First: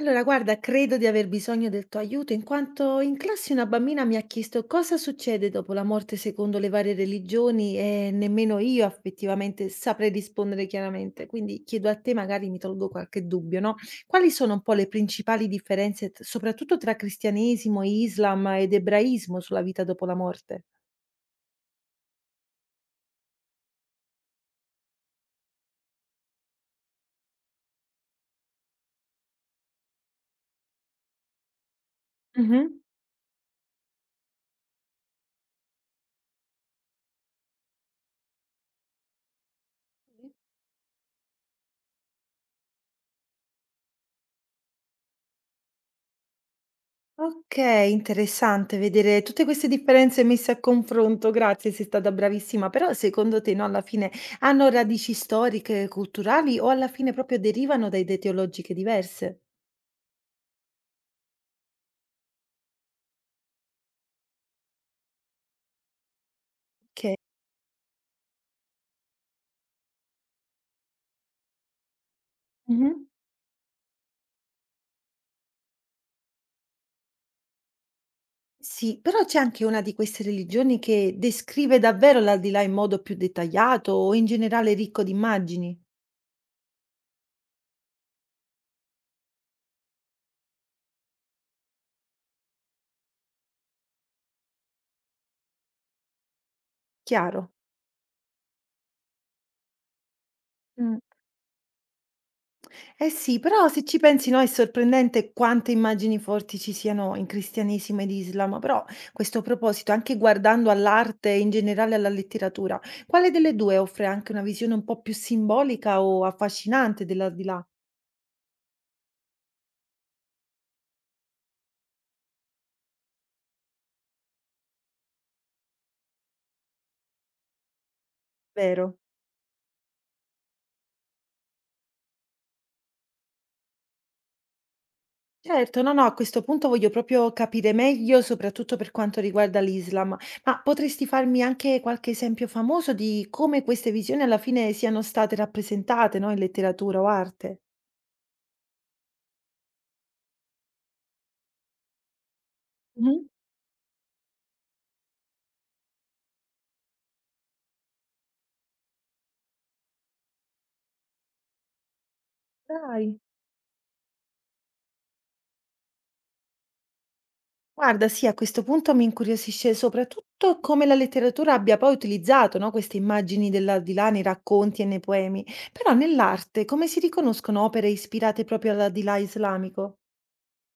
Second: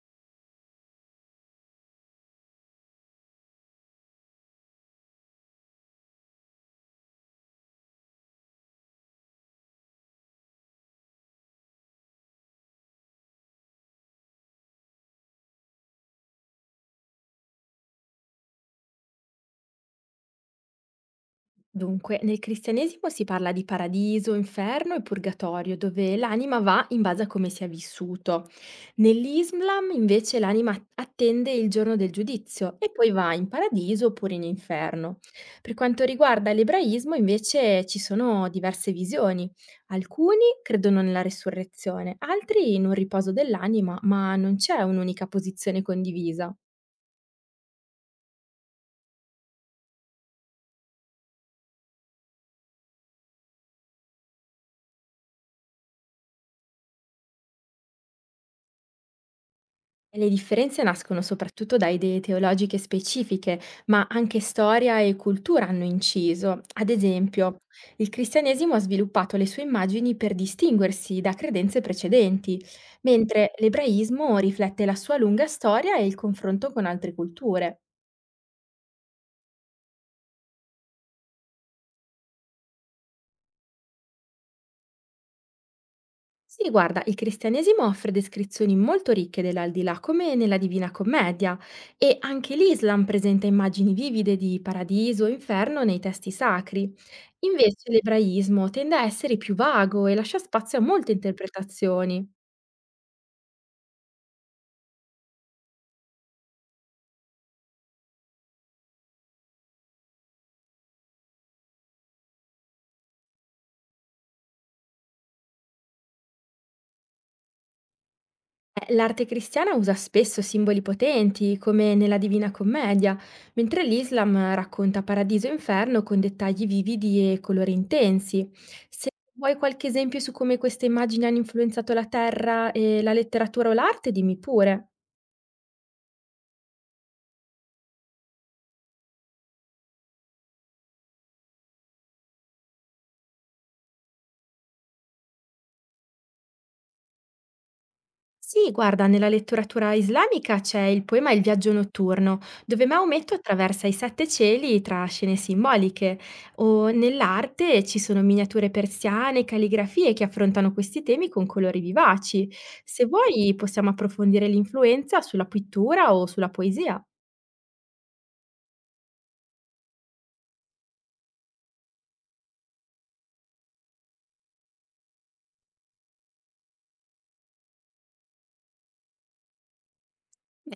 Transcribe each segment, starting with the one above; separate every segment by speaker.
Speaker 1: Allora, guarda, credo di aver bisogno del tuo aiuto, in quanto in classe una bambina mi ha chiesto cosa succede dopo la morte secondo le varie religioni e nemmeno io effettivamente saprei rispondere chiaramente. Quindi chiedo a te, magari mi tolgo qualche dubbio, no? Quali sono un po' le principali differenze, soprattutto tra cristianesimo, Islam ed ebraismo sulla vita dopo la morte?
Speaker 2: Dunque, nel cristianesimo si parla di paradiso, inferno e purgatorio, dove l'anima va in base a come si è vissuto. Nell'Islam invece l'anima attende il giorno del giudizio
Speaker 1: Mhm.
Speaker 2: e poi va in paradiso oppure in inferno. Per quanto riguarda l'ebraismo invece ci sono diverse visioni. Alcuni credono nella resurrezione, altri in un riposo dell'anima, ma non c'è un'unica posizione condivisa.
Speaker 1: Okay, interessante vedere tutte queste differenze messe a confronto. Grazie, sei stata bravissima. Però secondo te, no, alla fine hanno radici storiche, culturali o alla fine proprio derivano da idee teologiche diverse?
Speaker 2: Le differenze nascono soprattutto da idee teologiche specifiche, ma anche storia e cultura hanno inciso. Ad
Speaker 1: Che
Speaker 2: esempio, il cristianesimo ha sviluppato le sue immagini per distinguersi da credenze precedenti,
Speaker 1: mh-mh.
Speaker 2: mentre l'ebraismo riflette la sua lunga storia e il confronto con altre culture.
Speaker 1: Sì, però c'è anche una di queste religioni che descrive davvero l'aldilà in modo più dettagliato o in generale ricco di immagini?
Speaker 2: Sì, guarda, il cristianesimo offre descrizioni molto ricche dell'aldilà, come nella Divina Commedia, e anche l'Islam presenta immagini vivide di paradiso e inferno nei testi sacri.
Speaker 1: Chiaro.
Speaker 2: Invece l'ebraismo tende a essere più vago e lascia spazio a
Speaker 1: Mh.
Speaker 2: molte interpretazioni.
Speaker 1: Eh sì, però se ci pensi, no, è sorprendente quante immagini forti ci siano in cristianesimo ed Islam. Però, a questo proposito, anche guardando all'arte e in generale alla letteratura, quale delle due offre anche una visione un po' più simbolica o affascinante dell'aldilà?
Speaker 2: L'arte cristiana usa spesso simboli potenti, come nella Divina Commedia, mentre l'Islam racconta paradiso e inferno con dettagli vividi e colori intensi.
Speaker 1: Vero.
Speaker 2: Se vuoi qualche esempio su come queste immagini hanno influenzato la terra e la letteratura o l'arte, dimmi pure.
Speaker 1: Certo, no, no, a questo punto voglio proprio capire meglio, soprattutto per quanto riguarda l'Islam, ma potresti farmi anche qualche esempio famoso di come queste visioni alla fine siano state rappresentate, no, in letteratura o arte?
Speaker 2: Sì, guarda, nella letteratura islamica c'è il poema Il viaggio notturno, dove
Speaker 1: Mhm.
Speaker 2: Maometto attraversa i sette cieli tra scene simboliche, o nell'arte ci sono miniature persiane, calligrafie che affrontano questi temi con colori vivaci. Se
Speaker 1: Dai.
Speaker 2: vuoi, possiamo approfondire l'influenza sulla pittura o sulla poesia.
Speaker 1: Guarda, sì, a questo punto mi incuriosisce soprattutto come la letteratura abbia poi utilizzato, no, queste immagini dell'aldilà nei racconti e nei poemi, però nell'arte come si riconoscono opere ispirate proprio all'aldilà islamico?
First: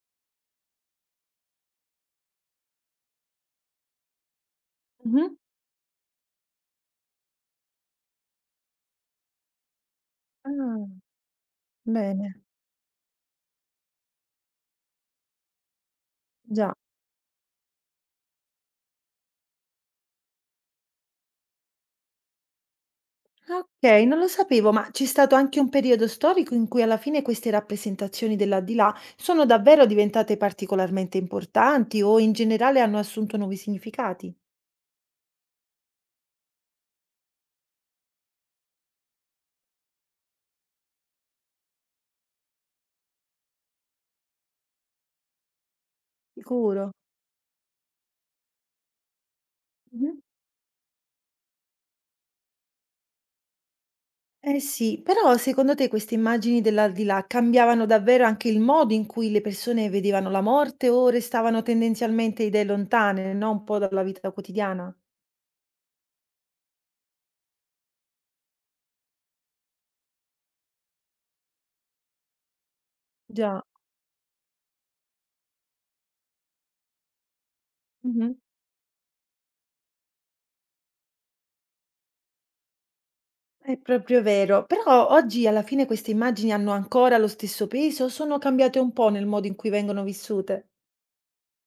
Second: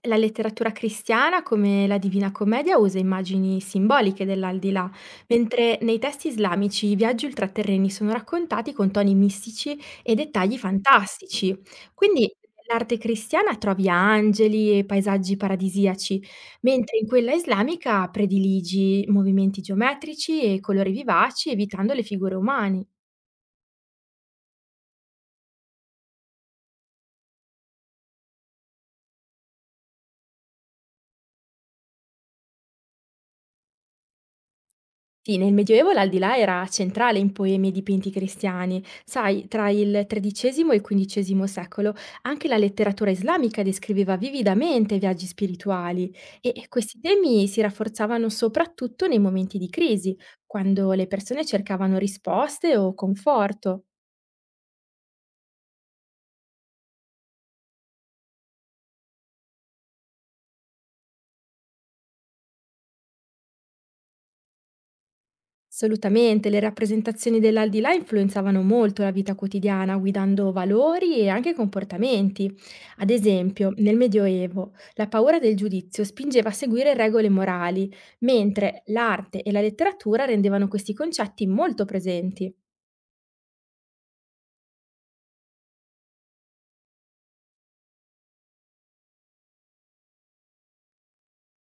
Speaker 2: La letteratura cristiana, come la Divina Commedia, usa immagini simboliche dell'aldilà,
Speaker 1: Mhm.
Speaker 2: mentre nei testi islamici i viaggi ultraterreni sono raccontati con toni mistici e dettagli
Speaker 1: Ah,
Speaker 2: fantastici. Quindi
Speaker 1: bene,
Speaker 2: nell'arte cristiana trovi angeli e paesaggi paradisiaci,
Speaker 1: già.
Speaker 2: mentre in quella islamica prediligi movimenti geometrici e colori vivaci, evitando le figure umane.
Speaker 1: Ok, non lo sapevo, ma c'è stato anche un periodo storico in cui alla fine queste rappresentazioni dell'aldilà sono davvero diventate particolarmente importanti o in generale hanno assunto nuovi significati?
Speaker 2: Sì, nel Medioevo l'aldilà era centrale in poemi e dipinti cristiani. Sai, tra il XIII e il XV secolo anche la letteratura islamica descriveva vividamente viaggi spirituali e
Speaker 1: Sicuro.
Speaker 2: questi temi si rafforzavano soprattutto nei momenti di crisi, quando le persone cercavano risposte o conforto.
Speaker 1: Eh sì, però secondo te queste immagini dell'aldilà cambiavano davvero anche il modo in cui le persone vedevano la morte o restavano tendenzialmente idee lontane, no? Un po' dalla vita quotidiana?
Speaker 2: Assolutamente, le rappresentazioni dell'aldilà influenzavano molto la vita quotidiana, guidando valori e anche comportamenti. Ad
Speaker 1: Già,
Speaker 2: esempio, nel Medioevo, la paura del giudizio spingeva a seguire regole morali,
Speaker 1: mhm.
Speaker 2: mentre l'arte e la letteratura rendevano questi concetti molto presenti.
Speaker 1: È proprio vero, però oggi alla fine queste immagini hanno ancora lo stesso peso o sono cambiate un po' nel modo in cui vengono vissute?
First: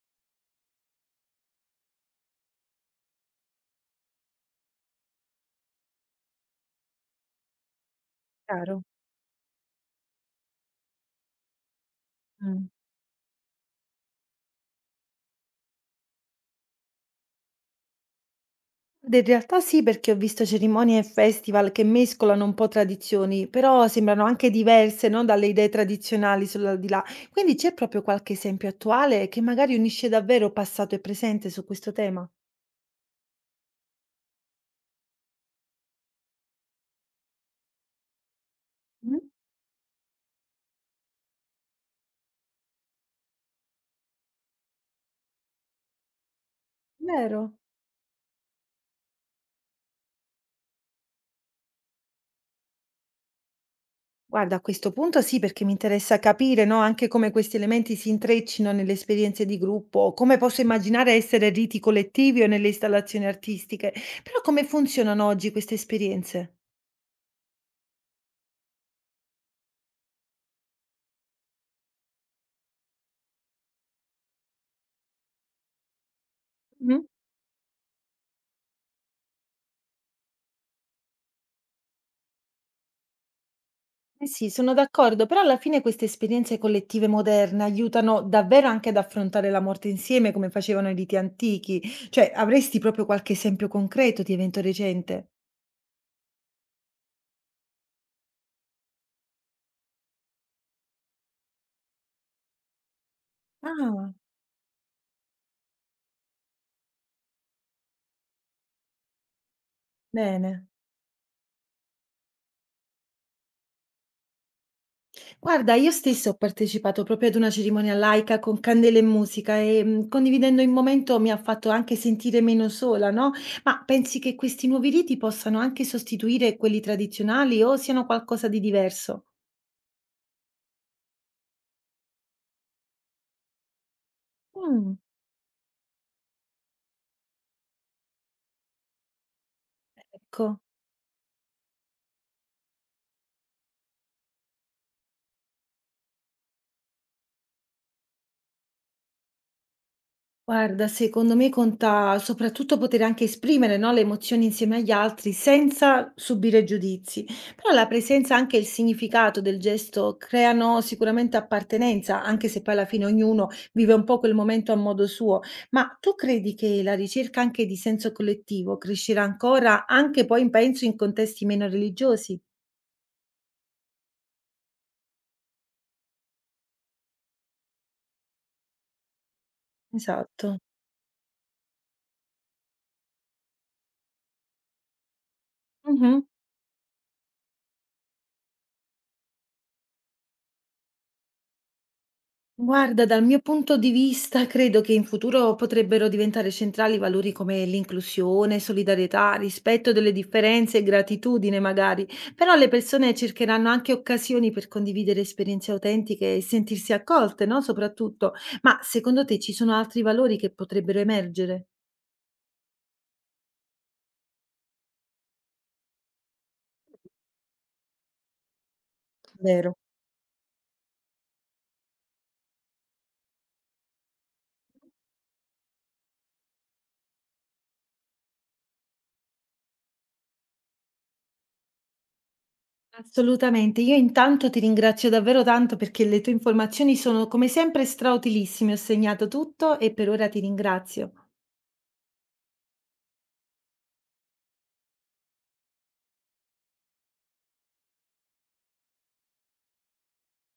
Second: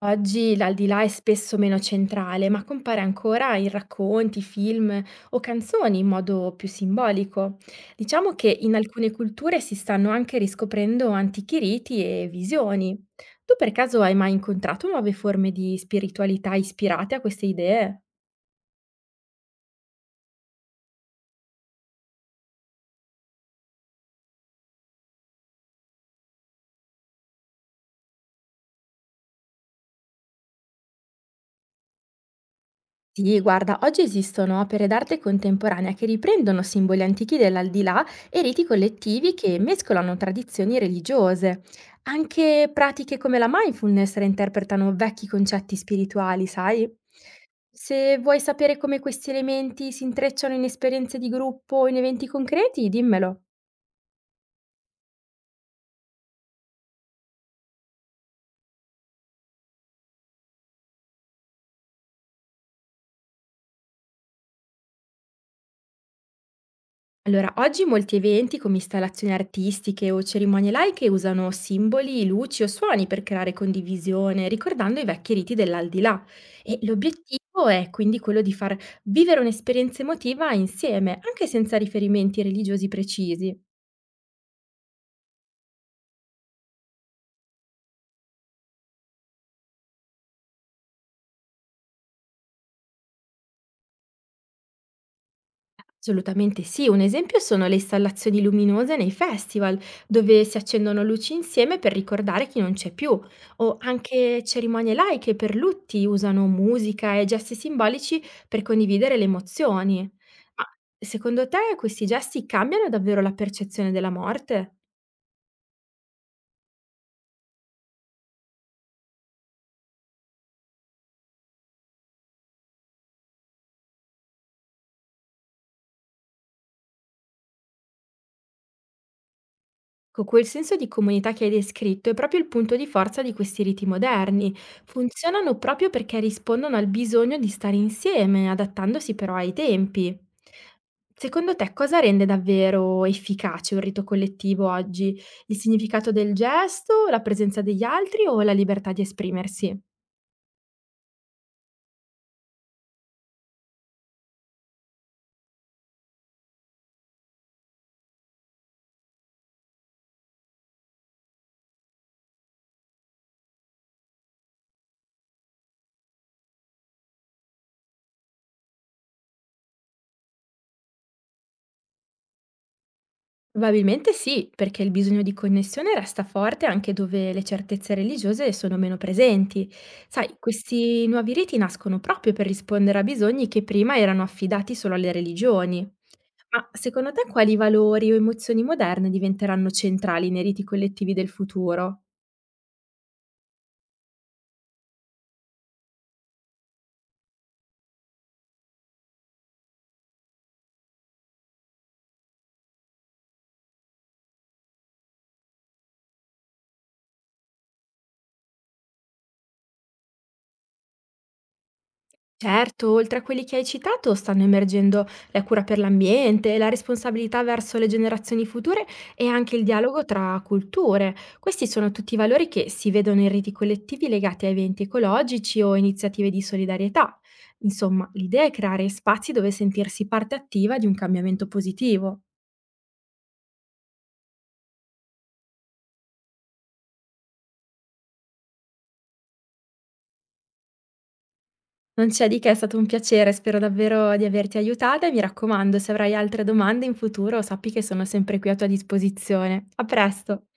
Speaker 2: Oggi l'aldilà è spesso meno centrale, ma compare ancora in racconti, film o canzoni in modo più simbolico. Diciamo che in
Speaker 1: Chiaro.
Speaker 2: alcune culture si stanno anche riscoprendo antichi riti e
Speaker 1: Mm.
Speaker 2: visioni. Tu per caso hai mai incontrato nuove forme di spiritualità ispirate a queste idee?
Speaker 1: Guarda, in realtà sì, perché ho visto cerimonie e festival che mescolano un po' tradizioni, però sembrano anche diverse, no, dalle idee tradizionali solo di là. Quindi c'è proprio qualche esempio attuale che magari unisce davvero passato e presente su questo tema?
Speaker 2: Sì, guarda, oggi esistono opere d'arte contemporanea che riprendono simboli antichi dell'aldilà e riti
Speaker 1: Mm?
Speaker 2: collettivi che mescolano tradizioni religiose. Anche pratiche come la mindfulness reinterpretano vecchi concetti spirituali, sai?
Speaker 1: Vero?
Speaker 2: Se vuoi sapere come questi elementi si intrecciano in esperienze di gruppo o in eventi concreti, dimmelo.
Speaker 1: Guarda, a questo punto sì, perché mi interessa capire, no, anche come questi elementi si intreccino nelle esperienze di gruppo, come posso immaginare essere riti collettivi o nelle installazioni artistiche, però come funzionano oggi queste esperienze?
Speaker 2: Allora, oggi molti eventi come installazioni artistiche o cerimonie laiche usano simboli, luci o suoni per creare condivisione, ricordando i vecchi riti dell'aldilà. E l'obiettivo è quindi quello di far vivere un'esperienza emotiva insieme, anche senza riferimenti religiosi precisi.
Speaker 1: Eh sì, sono d'accordo, però alla fine queste esperienze collettive moderne aiutano davvero anche ad affrontare la morte insieme, come facevano i riti antichi. Cioè, avresti proprio qualche esempio concreto di evento recente?
Speaker 2: Assolutamente sì, un esempio sono le installazioni luminose nei festival, dove si accendono luci insieme per ricordare chi non c'è più, o
Speaker 1: Ah,
Speaker 2: anche cerimonie laiche per lutti usano musica e gesti simbolici per condividere le emozioni. Ma
Speaker 1: bene.
Speaker 2: secondo te questi gesti cambiano davvero la percezione della morte?
Speaker 1: Guarda, io stessa ho partecipato proprio ad una cerimonia laica con candele e musica e, condividendo il momento mi ha fatto anche sentire meno sola, no? Ma pensi che questi nuovi riti possano anche sostituire quelli tradizionali o siano qualcosa di diverso?
Speaker 2: Ecco, quel senso di comunità che hai descritto è proprio il punto di forza di questi riti moderni.
Speaker 1: Mm.
Speaker 2: Funzionano proprio perché rispondono al bisogno di stare insieme, adattandosi però ai tempi.
Speaker 1: Ecco.
Speaker 2: Secondo te cosa rende davvero efficace un rito collettivo oggi? Il significato del gesto, la presenza degli altri o la libertà di esprimersi?
Speaker 1: Guarda, secondo me conta soprattutto poter anche esprimere, no, le emozioni insieme agli altri senza subire giudizi, però la presenza e anche il significato del gesto creano sicuramente appartenenza, anche se poi alla fine ognuno vive un po' quel momento a modo suo. Ma tu credi che la ricerca anche di senso collettivo crescerà ancora, anche poi penso in contesti meno religiosi?
Speaker 2: Probabilmente sì, perché il bisogno di connessione resta forte anche dove le certezze religiose sono meno presenti. Sai,
Speaker 1: Esatto.
Speaker 2: questi nuovi riti nascono proprio per rispondere a bisogni che prima erano affidati solo alle religioni.
Speaker 1: Mhm.
Speaker 2: Ma secondo te quali valori o emozioni moderne diventeranno centrali nei riti collettivi del futuro?
Speaker 1: Guarda, dal mio punto di vista, credo che in futuro potrebbero diventare centrali valori come l'inclusione, solidarietà, rispetto delle differenze e gratitudine, magari. Però le persone cercheranno anche occasioni per condividere esperienze autentiche e sentirsi accolte, no? Soprattutto. Ma secondo te ci sono altri valori che potrebbero emergere?
Speaker 2: Certo, oltre a quelli che hai citato, stanno emergendo la cura per l'ambiente, la responsabilità verso le generazioni future e anche il
Speaker 1: Vero.
Speaker 2: dialogo tra culture. Questi sono tutti valori che si vedono in riti collettivi legati a eventi ecologici o iniziative di solidarietà. Insomma, l'idea è creare spazi dove sentirsi parte attiva di un cambiamento positivo.
Speaker 1: Assolutamente, io intanto ti ringrazio davvero tanto perché le tue informazioni sono come sempre strautilissime, ho segnato tutto e per ora ti ringrazio.
Speaker 2: Non c'è di che, è stato un piacere, spero davvero di averti aiutata e mi raccomando, se avrai altre domande in futuro, sappi che sono sempre qui a tua disposizione. A presto!